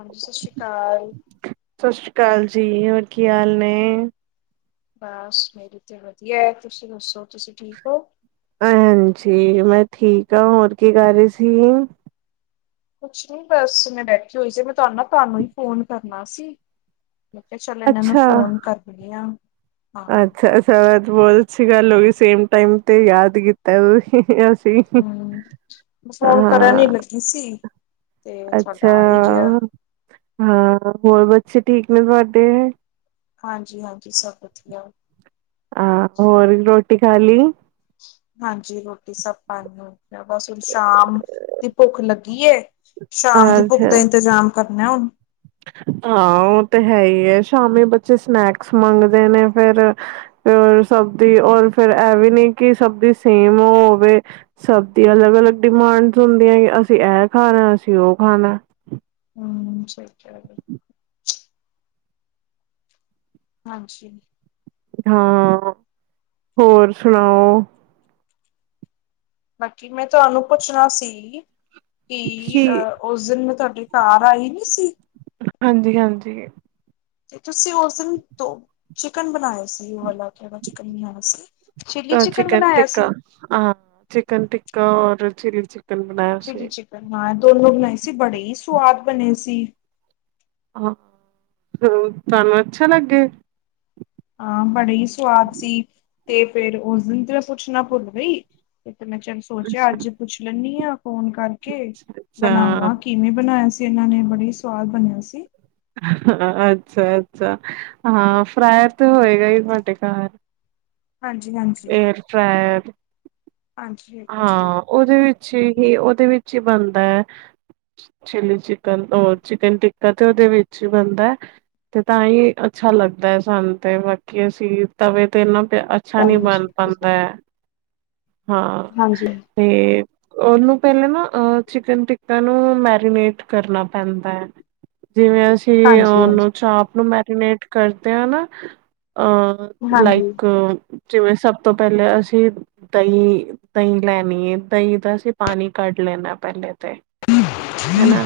ਹਾਂਜੀ ਸ਼ਤਿ ਸ੍ਰੀ ਕਾਲ ਸਤਿ ਸ੍ਰੀ ਅਕਾਲ ਜੀ ਹੋਰ ਕੀ ਹਾਲ ਨੇ ਬਸ ਮੇਰੀ ਤੇ ਵਧੀਆ ਐ ਤੁਸੀਂ ਦੱਸੋ ਤੁਸੀਂ ਠੀਕ ਹੋ। ਹਾਂਜੀ ਮੈਂ ਠੀਕ ਹਾ ਹੋਰ ਕੀ ਕਰ ਰੇ ਸੀ ਕੁਛ ਨੀ ਬਸ ਮੈਂ ਬੈਠੀ ਹੋਈ ਸੀ ਮੈਂ ਤੁਹਾਡੇ ਨਾ ਤੁਹਾਨੂੰ ਹੀ ਫੋਨ ਕਰਨਾ ਸੀ ਮੈਂ ਕਿਆ ਚਲ ਇਹਨਾਂ ਨੂੰ ਅੱਛਾ। ਫੋਨ ਕਰਣੀ ਆ। ਹਾਂ ਅੱਛਾ ਸਾਰਾ ਤੇ ਬਹੁਤ ਅੱਛੀ ਗੱਲ ਹੋ ਗਈ ਸੇਮ ਟਾਇਮ ਤੇ ਯਾਦ ਕੀਤਾ ਅਸੀਂ। ਹੂੰ ਫੋਨ ਕਰਨ ਹਾਂ, ਹੀ ਲੱਗੀ ਸੀ ਤੇ ਅੱਛਾ ਤੁਹਾਡਾ ਆ ਹੀ ਗਿਆ ਹਾਂ ਹੋਰ ਬੱਚੇ ਠੀਕ ਨੇ ਤੁਹਾਡੇ ਹਾਂਜੀ, ਹਾਂਜੀ ਸਭ ਵਧੀਆ ਆ ਹੋਰ ਰੋਟੀ ਖਾ ਲਈ ਹਾਂਜੀ ਰੋਟੀ ਸਭ ਪਾਣੀ ਹੋਗਆ ਬਸ ਹੁਣ ਸ਼ਾਮ ਦੀ ਭੁੱਖ ਲੱਗੀ ਏ ਸ਼ਾਮ ਦੀ ਭੁੱਖ ਦਾ ਅੱਛਾ, ਇੰਤਜ਼ਾਮ ਕਰਨਾ ਹੁਣ ਹਾਂ ਉਹ ਤੇ ਹੈ ਹੀ ਹੀ ਐ ਸ਼ਾਮੀ ਬੱਚੇ ਸਨੈਕਸ ਮੰਗਦੇ ਨੇ ਫੇਰ ਸਬਜੀ਼ ਔਰ ਫੇਰ ਇਹ ਵੀ ਨੀ ਕਿ ਸਬਜ਼ ਸੇਮ ਹੋਵੇ ਸਬ ਦੀ ਅਲਗ-ਅਲਗ ਡਿਮਾਂਡਸ ਹੁੰਦੀਆਂ ਕਿ ਅਸੀਂ ਐ ਖਾਣਾ ਅਸੀਂ ਔ ਖਾਣਾ ਸਕ [inaudible] ਹਾਂਜੀ ਹਾਂ ਹੋਰ ਸੁਣਾਓ? ਬਾਕੀ ਮੈਂ ਤੁਹਾਨੂੰ ਪੁੱਛਣਾ ਸੀ? ਕਿ ਕੀ ਅ ਉਸ ਦਿਨ ਮੈਂ ਤੁਹਾਡਾ ਏ ਘਰ ਆਈ ਨੀ ਸੀ। ਹਾਂਜੀ, ਹਾਂਜੀ ਤੇ ਤੁਸੀਂ ਉਸ ਦਿਨ ਦੋ ਚਿਕਨ ਬਣਾਏ ਸੀ, ਵਾਲਾ ਕਿਹੜਾ ਚਿਕਨ ਸੀ ਚਿੱਲੀ ਅ ਚਿਕਨ ਬਣਾਇਆ ਟਿੱਕਾ ਸੀ ਅ ਚਿਕਨ ਟਿੱਕਾ ਔਰ ਚਿਲੀ ਚ ਚਲੀ ਚਿਕਨ ਹਾ ਦੋਨੋ ਬਣਾਏ ਸੀ ਬੜੇ ਹੀ ਸਵਾਦ ਬਣੇ ਸੀ। ਹ ਤੁਹਾਨੂੰ ਅੱਛਾ ਲੱਗੇ, ਹਾਂ ਬੜੇ ਹੀ ਸਵਾਦ ਸੀ ਤੇ ਫੇਰ ਉਸ ਦਿਨ ਤੇ ਪੁੱਛਣਾ ਭੁੱਲ ਗਈ ਤੇ ਮੈਂ ਚਲ ਸੋਚਿਆ ਅੱਛਾ ਅੱਜ ਪੁੱਛ ਲੈਨੀ ਆ ਫੋਨ ਕਰਕੇ ਬਣਾਵਾਂ ਕਿਵੇਂ ਬਣਾਇਆ ਸੀ ਇਹਨਾਂ ਨੇ ਬੜੇ ਈ ਸਵਾਦ ਬਣਿਆ ਸੀ ਅੱਛਾ, ਅੱਛਾ ਹਾਂ ਫਰੇਾਅਰ ਤੇ ਹੋਏਗਾ ਹੀ ਤੁਹਾਡੇ ਘਰ ਹਾਂਜੀ ਹਾਂਜੀ ਏਅਰ ਫੈਰਾਇਰ ਹਾਂਜੀ ਹਾਂਜੀ ਹਾਂ ਉਹਦੇ ਵਿੱਚ ਹੀ ਉਹਦੇ ਵਿੱਚ ਹੀ ਬਣਦਾ ਹੈ ਚਿੱਲੀ ਚਿਕਨ ਤੋ ਚਿਕਨ ਟਿੱਕਾ ਤੇ ਉਹਦੇ ਵਿੱਚ ਬਣਦਾ ਤੇ ਤਾਂ ਹੀ ਅੱਛਾ ਲੱਗਦਾ ਹੈ ਸਾਨੰ ਤੇ ਬਾਕੀ ਅਸੀਂ ਤਵੇ ਤੇ ਨਾ ਅੱਛਾ ਨੀ ਬਣ ਪਾਦਾ ਐ, ਹਾਂ ਹਾਂਜੀ ਤੇ ਉਹਨੂੰ, ਪਹਿਲਾਂ ਨਾ ਅ ਚਿਕਨ ਟਿੱਕਟਾ ਨੂੰ ਮੈਰੀਨੇਟ ਕਰਨਾ ਪੈਂਦਾ ਹੈ ਜਿਵੇਂ, ਹਾਂਜੀ ਉਹਨੂੰ ਚਾਪ ਨੂੰ ਮੈਰੀਨੇਟ ਕਰਦੇ ਆ ਹਨਾ। ਹਾਂਜੀ ਲਾਈਕ ਜਿਵੇਂ ਸਭ ਤੋਂ ਪਹਿਲਾਂ ਅਸੀਂ ਦਹੀਂ ਦਹੀਂ ਲੈਣੀ ਹੈਏ ਦਹੀਂ ਦਾ ਅਸੀਂ ਪਾਣੀ ਕੱਢ, ਕਹਿੰਦਾ ਪਹਿਲੇ ਤੇ ਹੈਨਾ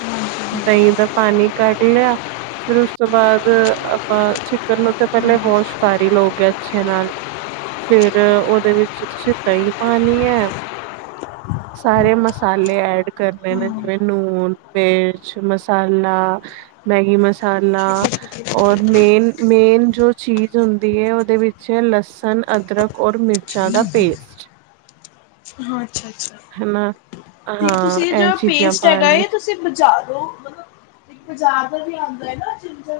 ਹਾਂ ਦ ਪਾਨੀ ਕੱਢ ਲਿਆ ਫਿਰ ਉਸ ਤੋਂ ਬਾਅਦ ਆਪਾਂ ਚਿੱਤਰ ਨੂੰ ਤਾਂ ਪਹਿਲੇ ਬੋਛ ਕਰ ਹੀ ਲਓਗੇ ਅੱਛੇ ਨਾਲ, ਫਿਰ ਉਹਦੇ ਵਿੱਚ ਤੁਸੀਂ ਦਹੀ ਪਾਨੀ ਐ, ਸਾਰੇ ਮਸਾਲੇ ਐਡ, ਫਿਰ ਕਹਿੰਦੇ ਨੁਣ ਤੇ ਮਿਰਚ ਮਸਾਲਾ, ਠੀਕ ਸਾਲਾ ਹੈ ਠੀਕ ਹੈ ਔਰ ਮੇਨ, ਮੇਨ ਜੋ ਚੀਜ਼ ਹੁੰਦੀ ਐ ਉਹਦੇ ਵਿੱਚ ਲਸਣ ਅਦਰਕ, ਔਰ ਮਿਰਚਾਂ ਦਾ ਪੇਸਟ ਅੱਛਾ-ਅੱਛਾ ਹਨਾ ਤੇ ਹਾਂ ਤੁਸੀਂ ਇਹ ਜੋ ਚੀਜ਼ਾਂ ਪੇਸਟ ਹੈਗਾ ਪਾਣੇ ਤੁਸੀਂ ਬਜਾਰੋ ਪੁਜਾਰ ਦਾ ਵੀ ਆਦਾ ਨਾ,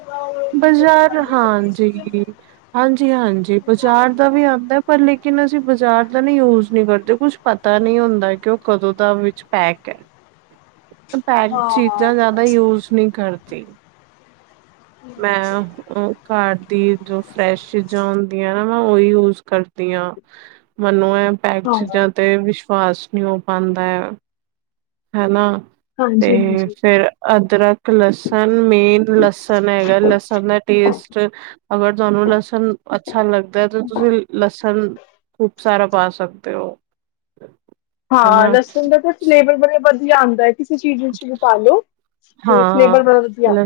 ਦਾ ਔਰ ਜਿੰਜਰ ਦਾ ਗਾਰਲਿਕ ਦਾ ਪੇਸਟ ਤੁਸੀਂ ਹਾਂਜੀ-ਹਾਂਜੀ-ਹਾਂਜੀ ਪੁਜਾਰ ਬਜ਼ਾਰੋਂ ਦਾ ਵੀ ਆਦਾ ਪਰ ਲਿਖ ਕਿੰਨਾ ਸੀ ਬਾਜ਼ਾਰ ਦਾ ਨਹੀਂ ਯੂਜ ਨਹੀਂ ਕਰਦੇ ਕੁਝ ਪਤਾ ਨਹੀਂ ਹੁੰਦਾ ਕਿ ਉਹ ਕਦੋਂ ਦਾ ਵਿੱਚ ਪੈਕ ਐ, ਪੈਰ ਹਾਂ ਹਾਂ ਇਹ ਚੀਜ਼ਾਂ ਤੇ ਜਿਆਦਾ ਗੱਲ ਸਹੀ ਯੂਜ ਨਹੀਂ ਕਰਦੀ। ਹਮ ਮੈਂ ਸਹੀ ਹੈ ਘਰ ਦੀ ਜੋ ਫਰੈਸ਼ ਆਦੀ, ਮੈਮ ਉਹੀ ਯੂਜ ਕਰਦੀ ਆਂ ਮੈਨੂੰ ਐ ਪੈਕ ਹਾਂ ਚੀਜ਼ਾਂ ਤੇ, ਫਾਸਟ ਨਿਊ ਪਾਂਦਾ ਹੈਨਾ ਤੇ ਹਾਂਜੀ ਹਾਂਜੀ ਫਿਰ, ਕਲਸ ਮੇਨ ਲਸਣ ਹੈਗਾ ਲਸਣ ਦਾ ਟੇਸਟ ਅਗਰ ਤੁਹਾਨੂੰ ਲਸ ਅੱਛਾ, ਲੱਗਦਾ ਤੇ ਤੁਸੀਂ ਲਸਣ ਸਾਰਾ ਪਾ ਸਕਦੇ ਹੋ। ਹਾਂ ਹਨਾ ਲਸਣ ਦਾ ਤੇ ਲੇਵਲ ਵਧੀਆ ਆਉਦੇ ਨੇ, ਕਿਸੇ ਚੀਜ਼ ਵਿੱਚ ਵੀ ਪਾ ਲੋ ਤੇ ਫਲੇਬਲ ਬਹੁਤ ਵਧੀਆ,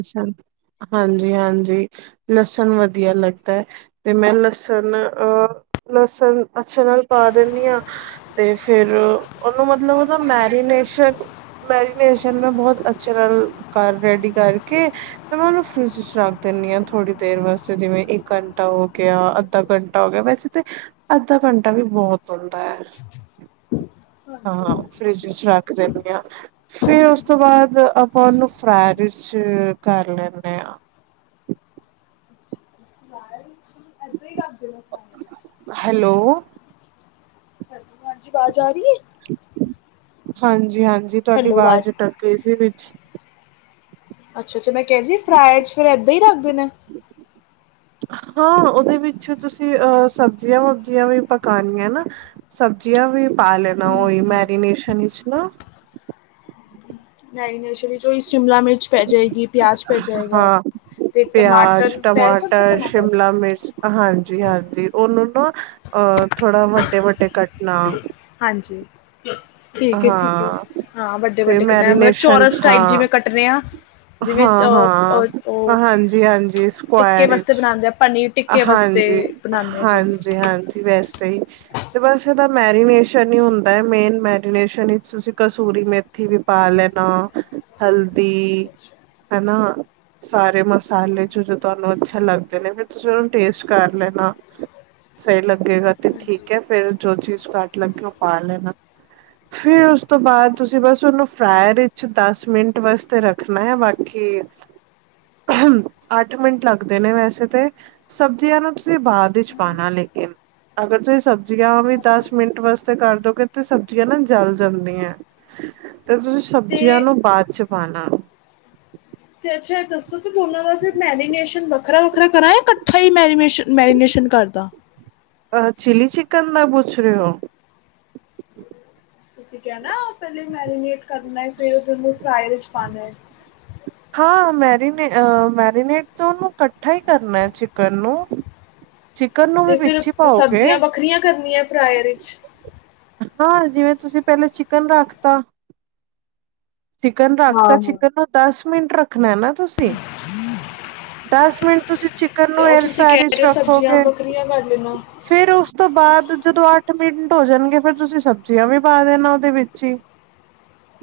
ਹਾਂਜੀ-ਹਾਂਜੀ, ਲਸਣ ਵਧੀਆ ਲੱਗਦਾ ਤੇ ਮੈਂ ਲਸਣ ਅੱਛੇ ਨਾਲ ਦਦੀ ਆ ਤੇ ਫਿਰ ਉਹਨੂੰ ਮਤਲਬ ਮੈਰੀਨੇਸ਼ਨ ਸਰ ਮੈਂ ਬਹੁਤ ਅੱਛਾ ਕਾਰ ਰੈਡੀ ਕਰਕੇ ਸ਼ਰਾਬ ਦਿੰਦੀ ਆ ਥੋੜੀ ਦੇਰ ਵਾਸਤੇ ਜਿਵੇਂ ਇੱਕ ਘੰਟਾ ਹੋ ਗਿਆ ਅੱਧਾ ਘੰਟਾ ਹੋ ਗਿਆ ਵੈਸੇ ਤੇ ਅੱਧਾ ਘੰਟਾ ਵੀ ਉਹ ਤੁਰਦਾ ਸੇ ਉਸ ਤੋਂ ਬਾਅਦ ਆਪਾਂ ਉਹਨੂੰ ਫਰੈਡਸ ਕਰ ਲੈਦੇ ਆਂ ਕੁੱਛ ਨਹੀਂ ਆਉਂਦਾ ਏਦਾਂ ਹੀ ਰੱਖ ਦੇਣਾ ਫਰਾਈ ਵਿੱਚ ਹੈਲੋ ਜੀ ਆਵਾਜ਼ ਆ ਰਹੀ ਹ ਹਾਂਜੀ ਹਾਂਜੀ ਤੁਹਾਡੀ ਆਵਾਜ਼ ਟਕ ਇਸੇ ਵਿੱਚ ਅੱਛਾ ਜੇ ਮੈਂ ਕਿਹਾ ਜੀ ਫਰਾਈਜ ਫਿਰ ਇਦਾ ਹੀ ਰੱਖ ਦੇਣਾ ਹਾਂ ਉਹਦੇ ਵਿੱਚ ਤੁਸੀਂ ਸਬਜ਼ੀਆਂ ਸਬਜੀਆਂ ਵੀ ਪਕਾਣੀਆਂ ਨਾ ਜੀਆ ਵੀ ਪਾ ਲੈਣਾ ਮੈਰੀਨੇਸ਼ਨ ਨੈਗਟਿਵ ਸਟਿਮਲਾ ਮਿਰਚ ਪੈ ਜਾਏਗੀ ਪਿਆਜ ਪੈ ਜਾਏਗਾ। ਹਾਂ ਪਿਆਜ ਟਮਾਟਰ ਸ਼ਿਮਲਾ ਮਿਰਚ ਹਾਂਜੀ-ਹਾਂਜੀ, ਥੋੜਾ ਵੱਡੇ-ਵੱਡੇ ਕਟਨਾ ਹਾਂਜੀ ਠੀਕ ਹੈ ਠੀਕ ਹੈ ਹਾਂ ਹਾਂ ਵੱਡੇ ਤੇ ਵੱਡੇ ਕੱਟਣੇ ਮਤਲਬ ਮੈਰੀਨੇਸ਼ਨ ਚੌਰਸ ਟਾਈਪ ਹਾਂ, ਜਿਵੇਂ ਕੱਟਣੇ ਆ ਜਿਵੇਂ ਚ- ਅ ਅ ਉਹ ਹਾਂ-ਹਾਂ ਹਾਂਜੀ-ਹਾਂਜੀ ਟਿੱਕੇ ਸਕਰ ਵਾਸਤੇ ਬਣਾਉਂਦੇ ਆ ਪਨੀਰ ਟਿੱਕੇ ਵਾਸਤੇ ਬਣਾਉਂਦੇ ਆ ਜਿਵੇਂ ਹਾਂਜੀ-ਹਾਂਜੀ ਵੈਸੇ, ਬਸ ਐਦਾ ਮੈਰੀਨੇਸ਼ਨ ਨਹੀਂ ਹੁੰਦਾ ਮੇਨ ਮੈਡੀਸਨ ਤੁਸੀਂ ਕਸੂਰੀ ਮੇਥੀ, ਵੀ ਪਾ ਲੈਨਾ ਤੇ ਪਹਿਲਾਂ ਸਾਰੇ ਮਸਾਲੇ ਚ ਤੁਹਾਨੂੰ ਅੱਛਾ ਲੱਗਦੇ ਨੇ ਟੇਸਟ ਕਰ ਲੈਣਾ ਸਹੀ ਲੱਗੇਗਾ ਤੇ ਠੀਕ ਹੈ ਫੇਰ ਜੋ ਚੀਜ਼ ਘੱਟ ਲੱਗੀ ਉਹ ਪਾ ਲੈਣਾ ਫਿਰ ਉਸ ਤੋਂ ਬਾਅਦ ਤੁਸੀਂ ਬਸ ਉਹਨੂੰ ਫਰਾਇਰ ਵਿੱਚ ਦਸ ਮਿੰਟ ਵਾਸਤੇ ਰੱਖਣਾ ਆ ਬਾਕੀ ਅੱਠ ਮਿੰਟ ਲੱਗਦੇ ਨੇ ਵੈਸੇ ਤੇ ਸਬਜ਼ੀਆਂ ਅ ਰਭ ਦੇ ਬਾਅਦ ਚ ਪਾਨਾ ਲੇਕ ਅਗਰ ਤੁਸੀਂ ਸਬਜ਼ੀਆਂ ਵੀ ਦਸ ਮਿੰਟ ਵਾਸਤੇ ਕਰ ਦੋਗੇ ਤੇ ਸਬਜ਼ੀਆਂ ਨਾ ਜਲ ਜਾਂਦੀਆਂ ਤੇ ਤੁਸੀਂ ਸਬਜ਼ੀਆਂ ਤੇ ਨੂੰ ਬਾਅਦ ਚ ਪਾਉਣਾ ਤੇ ਅੱਛਾ ਦੱਸੋ ਕਿ ਦੋਨਾਂ ਦਾ ਫਿਰ ਮੈਰੀਨੇਸ਼ਨ ਵੱਖਰਾ ਵੱਖਰਾ ਕਰਾਂ ਇਕੱਠਾ ਹੀ ਮੈਰੀਨੇ ਮੈਰੀਨੇਸ਼ਨ ਕਰਦਾ ਅਹ ਚਲੀ ਚਿਕਨ ਦਾ ਪੁੱਛ ਰਹੇ ਹੋ ਤੁਸੀਂ ਕਹਿਣਾ ਪਹਿਲੇਾਂ ਮੈਰੀਨੇਟ ਕਰਨਾ ਹੈ ਫਿਰ ਉਹਹਨੂੰ ਫਰਾਈ ਵਿੱਚ ਪਾਉਣਾ ਹੈ ਹਾਂ ਮੈਰੀਨੇ ਮੈਰੀਨੇਟ ਤੋਂ ਉਹਨੂੰ ਇਕੱਠਾ ਹੀ ਕਰਨਾ ਹੈ ਚਿਕਨ ਨੂੰ ਚਿਕਨ ਨੂੰ ਵੀ ਤੇ ਫਿਰ ਵਿੱਚ ਹੀ ਪਾਓਗੇ ਸਬਜ਼ੀਆਂ ਵੱਖਰੀਆਂ ਕਰਨੀਆਂ ਫਰਾਏਰ ਵਿੱਚ ਹਾਂ ਜਿਵੇਂ ਤੁਸੀਂ ਪਹਿਲਾਂ ਚਿਕਨ ਰੱਖਤਾ ਚਿਕਨ ਰੱਖਤਾ ਹਾਂ-ਹਾਂ। ਚਿਕਨ ਨੂੰ ਦਸ ਮਿੰਟ ਰੱਖਣਾ ਨਾ ਤੁਸੀਂ ਦਸ ਮਿੰਟ ਤੁਸੀਂ ਚਿਕਨ ਤੇ ਨੂੰ ਔਰ ਤੁਸੀਂ ਕਹਿ ਐਲਫੈਰਿਸ਼ ਰਹੇ ਹੋ ਸਬਜ਼ੀਆਂ ਰੱਖੋਗੇ ਵੱਖਰੀਆਂ ਕਰ ਲੈਣਾ। ਫੇਿਰ ਉਸ ਤੋਂ ਬਾਅਦ ਜਦੋਂ ਅੱਠ ਮਿੰਟ ਹੋ ਜਾਣਗੇ ਫੇਿਰ ਤੁਸੀਂ ਸਬਜ਼ੀਆਂ ਵੀ ਪਾ ਦੇਣਾ ਉਹਦੇ ਵਿੱਚ ਹੀ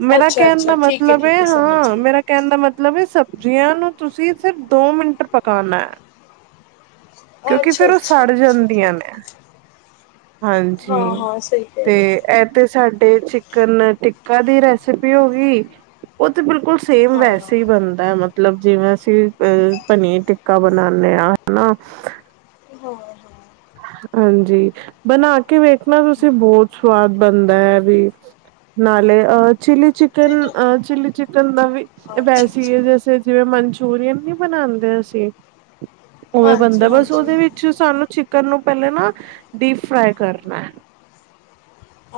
ਮੇਰਾ ਕਹਿਣ ਅੱਛਾ-ਅੱਛਾ ਦਾ ਠੀਕ ਹੈ ਮਤਲਬ ਠੀਕ ਹੈਏ ਹੈ ਸਮਝ ਹਾਂ ਗਈ। ਮੇਰਾ ਕਹਿਣ ਦਾ ਮਤਲਬ ਹੈ ਸਭ ਜੀਆਂ ਨੂੰ ਤੁਸੀਂ ਸਿਰਫ ਦੋ ਮਿੰਟ ਪਕਾਉਣਾ ਹੈ ਅੱਛਾ-ਅੱਛਾ ਕਿਉਂਕਿ ਫੇਿਰ ਉਹ ਅੱਛਾ ਸੜ ਅੱਛਾ ਠੀਕ ਜਾਂਦੀਆਂ ਹੈ। ਨੇ ਹਾਂਜੀ ਹਾਂ-ਹਾਂ ਸਹੀ ਕਹਿ ਤੇ ਰਹੇ ਹੋ। ਇ ਤੇ ਸਾ ਸਾਡੇ ਚਿਕਨ ਟਿੱਕਾ ਦੀ ਰੈਸਪੀ ਹੋ ਗਈ ਉਹ ਤੇ ਬਿਲਕੁਲ ਸੇਮ ਹਾਂ-ਹਾਂ, ਵੈਸੇ ਹੀ ਬਣਦਾ ਮਤਲਬ ਮਤਲਬ ਜਿਵੇਂ ਅਸੀਂ ਅਹ ਪਨੀਰ ਟਿੱਕਾ ਬਣਾਦੇ ਹਾਂ ਹਨਾ ਹਾਂ ਹਾਂ ਹਾਂਜੀ ਬਣਾ ਕੇ ਵੇਖਣਾ ਤੁਸੀਂ ਬਹੁਤ ਸਵਾਦ ਬਣਦਾ ਹੈ ਵੀ ਨਾਲੇ ਅਹ ਚਿਲੀ ਤੇ ਚਿਕਨ ਤੂੰ ਅ ਚਿਲੀ ਚਿਕਨ ਦਾ ਵੀ ਵੈਸ ਹੈ ਜੈਸੇ ਜਿਵੇਂ ਮੰ ਮਨਚੂਰੀਅਨ ਨੀ ਬਣਾਉਂਦੇ ਅਸੀਂ ਉਵੇ ਬੰਦਾ ਬਸ ਹਾਂਜੀ-ਹਾਂਜੀ ਉਹਦੇ ਵਿੱਚ ਸਾਨੂੰ ਚਿ ਕਰਨ ਨੂੰ ਪਹਿਲਾਂ ਨਾ ਡੀਪ ਫਰਾਈ ਕਰਨਾ।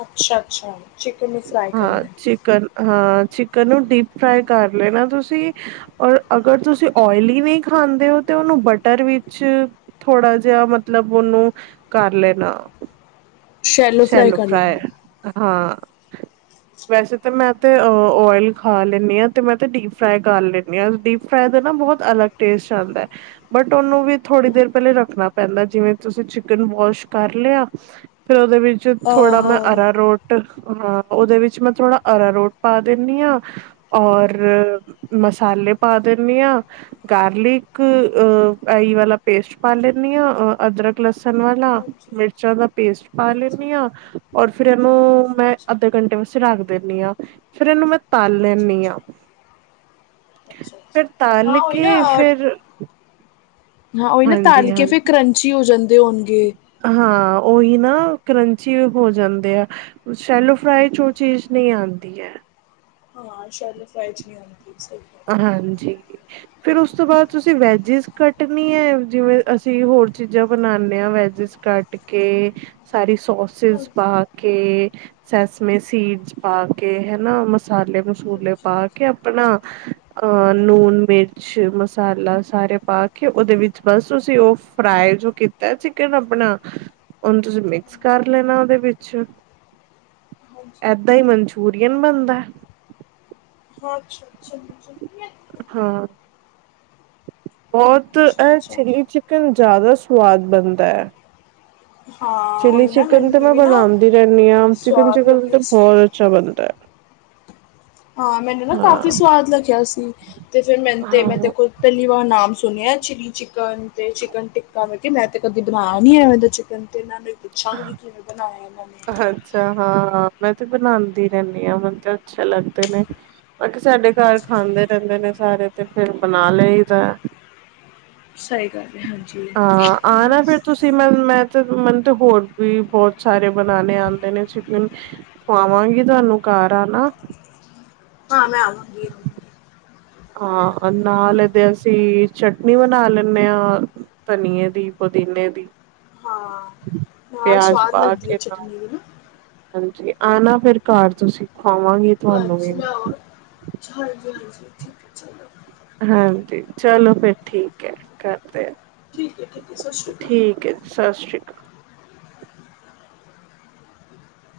ਅੱਛਾ-ਅੱਛਾ। ਚਿਕਨ ਨੂੰ ਫਰਾਈ ਹਾਂ, ਕਰਨਾ ਹੈ। ਚਿਕਨ ਹਾਂ ਚਿਕਨ ਨੂੰ ਡੀਪ ਫਰਾਈ ਕਰ ਲੈਣਾ ਤੁਸੀਂ ਔਰ ਅਗਰ ਤੁਸੀਂ ਓਇਲੀ ਨਹੀਂ ਖਾ ਖਾਂਦੇ ਹੋ ਤੇ ਉਹਨੂੰ ਬਟਰ ਵਿੱਚ ਥੋੜਾ ਜਿਹਾ ਮਤਲਬ ਉਹਨੂੰ ਕਰ ਲੈਣਾ। [unintelligible] ਸ਼ੈਲੋ ਫਰਾਈ ਕਰ ਲੈਨਾ। ਹਾਂ। ਵੈਸੇ ਤਾਂ ਮੈਂ ਤੇ ਓਇਲ ਖਾ ਲੈਂਦੀ ਹਾਂ ਤੇ ਮੈਂ ਤੇ ਡੀਪ ਫਰਾਈ ਕਰ ਲੈਂਦੀ ਹਾਂ ਡੀਪ ਫ੍ਰ ਬਹੁਤ ਅਲੱਗ ਟੇਸਟ ਆਉਂਦਾ ਹੈ ਬਟ ਉਹਨੂੰ ਵੀ ਥੋੜੀ ਦੇਰ ਪਹਿਲੇ ਰੱਖਣਾ ਪੈਂਦਾ ਜਿਵੇਂ ਤੁਸੀਂ ਚਿਕਨ ਵਾਸ਼ ਕਰ ਲਿਆ ਫਿਰ ਉਹਦੇ ਵਿੱਚ ਥੋੜਾ ਆਹਾ ਮੈਂ ਅਰਾ ਰੋਟ ਹਾਂ ਉਹਦੇ ਵਿੱਚ ਮੈਂ ਥੋੜਾ ਅਰਾ ਰੋਟ ਪਾ ਦਿੰਦੀ ਹਾਂ ਔਰ ਮਸਾਲੇ ਪਾ ਦਿੰਦੀ ਹਾਂ ਗਾਰਲਿਕ ਅ ਆਈ ਵਾਲਾ ਪੇਸਟ ਪਾ ਲੈਂਦੀ ਹਾਂ ਅਦਰਕ ਲਸਣ ਵਾਲਾ ਮਿਰਚਾਂ ਦਾ ਪੇਸਟ ਪਾ ਹਾਂਜੀ-ਹਾਂਜੀ ਲੈਂਦੀ ਹਾਂ ਔਰ ਫੇਿਰ ਇਹਨੂੰ ਮੈਂ ਅੱਧੇ ਘੰਟੇ ਵਾਸਤੇ ਰੱਖ ਦਿੰਦੀ ਹਾਂ ਫੇਿਰ ਇਹਨੂੰ ਮੈਂ ਤਾਲੈਂ ਮੀਆਂ ਅੱਛਾ ਫਿਰ ਤਾਲ ਕੇ ਫਿਰ ਹਾਂ ਉਹੀ ਨਾ ਹਾਂਜੀ ਤਾਲ ਕੇ ਹਾਂ ਫੇਿਰ ਕਰੰਚੀ ਹੋ ਜਾਂਦੀ ਹਾਂ, ਉਹੀ ਨਾ ਕਰੰਚੀ ਹੋ ਜਾਂਦੇ ਆ ਸ਼ੈਲੋ ਫਰਾਈ ਚ ਉਹ ਚੀਜ਼ ਨਹੀਂ ਆਉਂਦੀ ਹੈ। ਸੈਲੋ ਫਰਾਾਈ ਨਹੀਂ ਆਂਦੀ। ਹਾਂਜੀ, ਫਿਰ ਉਸ ਤੋਂ ਬਾਅਦ ਤੁਸੀਂ ਵੈਜਿਸ ਕੱਟਣੀ ਹੈ ਜਿਵੇਂ ਅਸੀਂ ਹੋ ਹੋਰ ਚੀਜ਼ਾਂ ਬਣਾਦੇ ਹ ਵੈਜਿਸ ਕੱਟ ਕੇ ਸਾਰੀ ਸੋਸਿਸ ਪਾਕੇ ਸੈਸਮੇ ਸੀਡਸ ਪਾ ਕੇ ਹੈਨਾ, ਮਸਾਲੇ- ਮਸੂਲੇ ਪਾ ਕੇ ਆਪਣਾ [inaudible] ਅ ਲੂਣ, ਮਿਰਚ, ਮਸਾਲਾ ਸਾਰੇ ਪਾ ਕੇ ਉਹਦੇ ਵਿੱਚ ਬਸ ਤੁਸੀਂ ਉਹ ਫਰਾਈ ਜੋ ਕੀਤਾ ਚਿਕਨ ਆਪਣਾ ਉਹਨੂੰ ਤੁਸੀਂ ਮਿਕਸ ਕਰ ਲੈਣਾ ਉਹਦੇ ਵਿੱਚ। ਹਾਂਜੀ-ਹਾਂਜੀ। ਇਏਦਾਂ ਹੀ ਮਨਚੂਰੀਅਨ ਬਣਦਾ। ਹਾਂ, ਅੱਛਾ-ਅੱਛਾ ਜੀ ਹਾਂ। ਬਹੁਤ ਇਹ ਅੱਛਾ ਚਿੱਲੀ ਚਿਕਨ ਜ਼ਿਆਦਾ ਸਵਾਦ ਬਣਦਾ ਹੈ ਹਾਂ ਚਿਲੀ ਉਹੀ ਨਾ ਚਿਕਨ ਤੇ ਮੈਨੂੰ ਮੈਂ ਵੀ ਨਾ ਬਣਾਉਂਦੀ ਰਹਿੰਦੀ ਹਾਂ ਚਿਕਨ- ਸਵਾਦ ਚਿਕਨ ਲੱਗਿਆ ਤਾਂ ਸੀ ਬਹੁਤ ਅੱਛਾ ਬਣਦਾ ਹੈ ਹਾਂ, ਮੈਨੂੰ ਨਾ ਕਾਫ਼ੀ ਹਾਂ। ਸਵਾਦ ਲੱਗਿਆ ਸੀ ਤੇ ਫੇਿਰ ਮੈਨੂੰ ਤੇ ਮੈਂ ਹਾਂ ਖੁਦ ਪਹਿਲੀ ਵਾਰ ਨਾਮ ਸੁਣੇ ਸੁਨਿਆ ਚੀਲੀ ਚਿਕਨ ਤੇ ਚਿਕਨ ਟਿੱਕਕਾ ਮੈ ਕਿਹਾ ਮੈਤੇ ਕਦੀ ਬਣਾਇਆ ਏਵੇ ਦਾ ਚਿਕਨ ਤੇ ਪੁੱਛਾਗੀ ਕਿਵੇਂ ਬਣਾਇਆ? ਨੇ ਅੱਛਾ ਹਾਂ ਮੈਂ ਤੇ ਬਣਾਉਂਦੀ ਰਹਿੰਦੀ ਹਾਂ ਮੈਨੂੰ ਤੇ ਅੱਛੇ ਲੱਗਦੇ ਨੇ ਬਾਕੀ ਸਾਡੇ ਘਰ ਖਾਂਦੇ ਰਹਿੰਦੇ ਨੇ। ਸਾਰੇ ਤੇ ਫੇਰ ਬਣਾ ਲਈਦਾ। ਸਹੀ ਗੱਲ ਹੈ। ਹਾਂਜੀ ਹਾਂ, ਆਨਾ ਫਿਰ ਤੁਸੀਂ ਮ ਮੈਂਨ ਤੇ ਹੋਰ ਵੀ ਬਹੁਤ ਸਾਰੇ ਬਣਾਉਣੇ ਆਉਂਦੇ ਨੇ ਚਿਕਨ ਖਵਾਵਾਂਗੀ ਤੁਹਾਨੂੰ ਘਰ ਆਨਾ। ਹਾਂ ਮੈਂ ਆਵਾਂਗੀ। ਹਾਂ, ਨਾਲ ਇਹਦੇ ਅਸੀਂ ਚਟਨੀ ਬਣਾ ਲੈਂਦੇ ਹਾਂ ਧਨੀਏ ਦੀ ਪੁਦੀਨੇ ਦੀ। ਹਾਂ, ਨਾਲ ਪਿਆਜ ਸਵਾਦ ਪਾ ਲੱਗਦੀ ਹੈ ਕੇ ਨਾਲ ਚਟਨੀ ਵੀ ਨਾ। ਹਾਂਜੀ, ਆਣਾ ਫਿਰ ਘਰ ਤੁਸੀਂ। ਖਵਾਵਾਂਗੀ ਤੁਹਾਨੂੰ ਵੀ ਹਾਂਜੀ ਨਾ। ਮੈਂ ਹਾਂਜੀ-ਹਾਂਜੀ। ਠੀਕ ਹੈ ਠੀਕ। ਹਾਂਜੀ, ਚਲੋ ਫੇਿਰ ਠੀਕ ਹੈ ਕਰ ਠੀਕ ਹੈ ਠੀਕ ਹੈ ਸਤਿ ਸ਼੍ਰੀ ਅਕਾਲ ਠੀਕ ਹੈ। ਸਤਿ ਸ੍ਰੀ ਅਕਾਲ।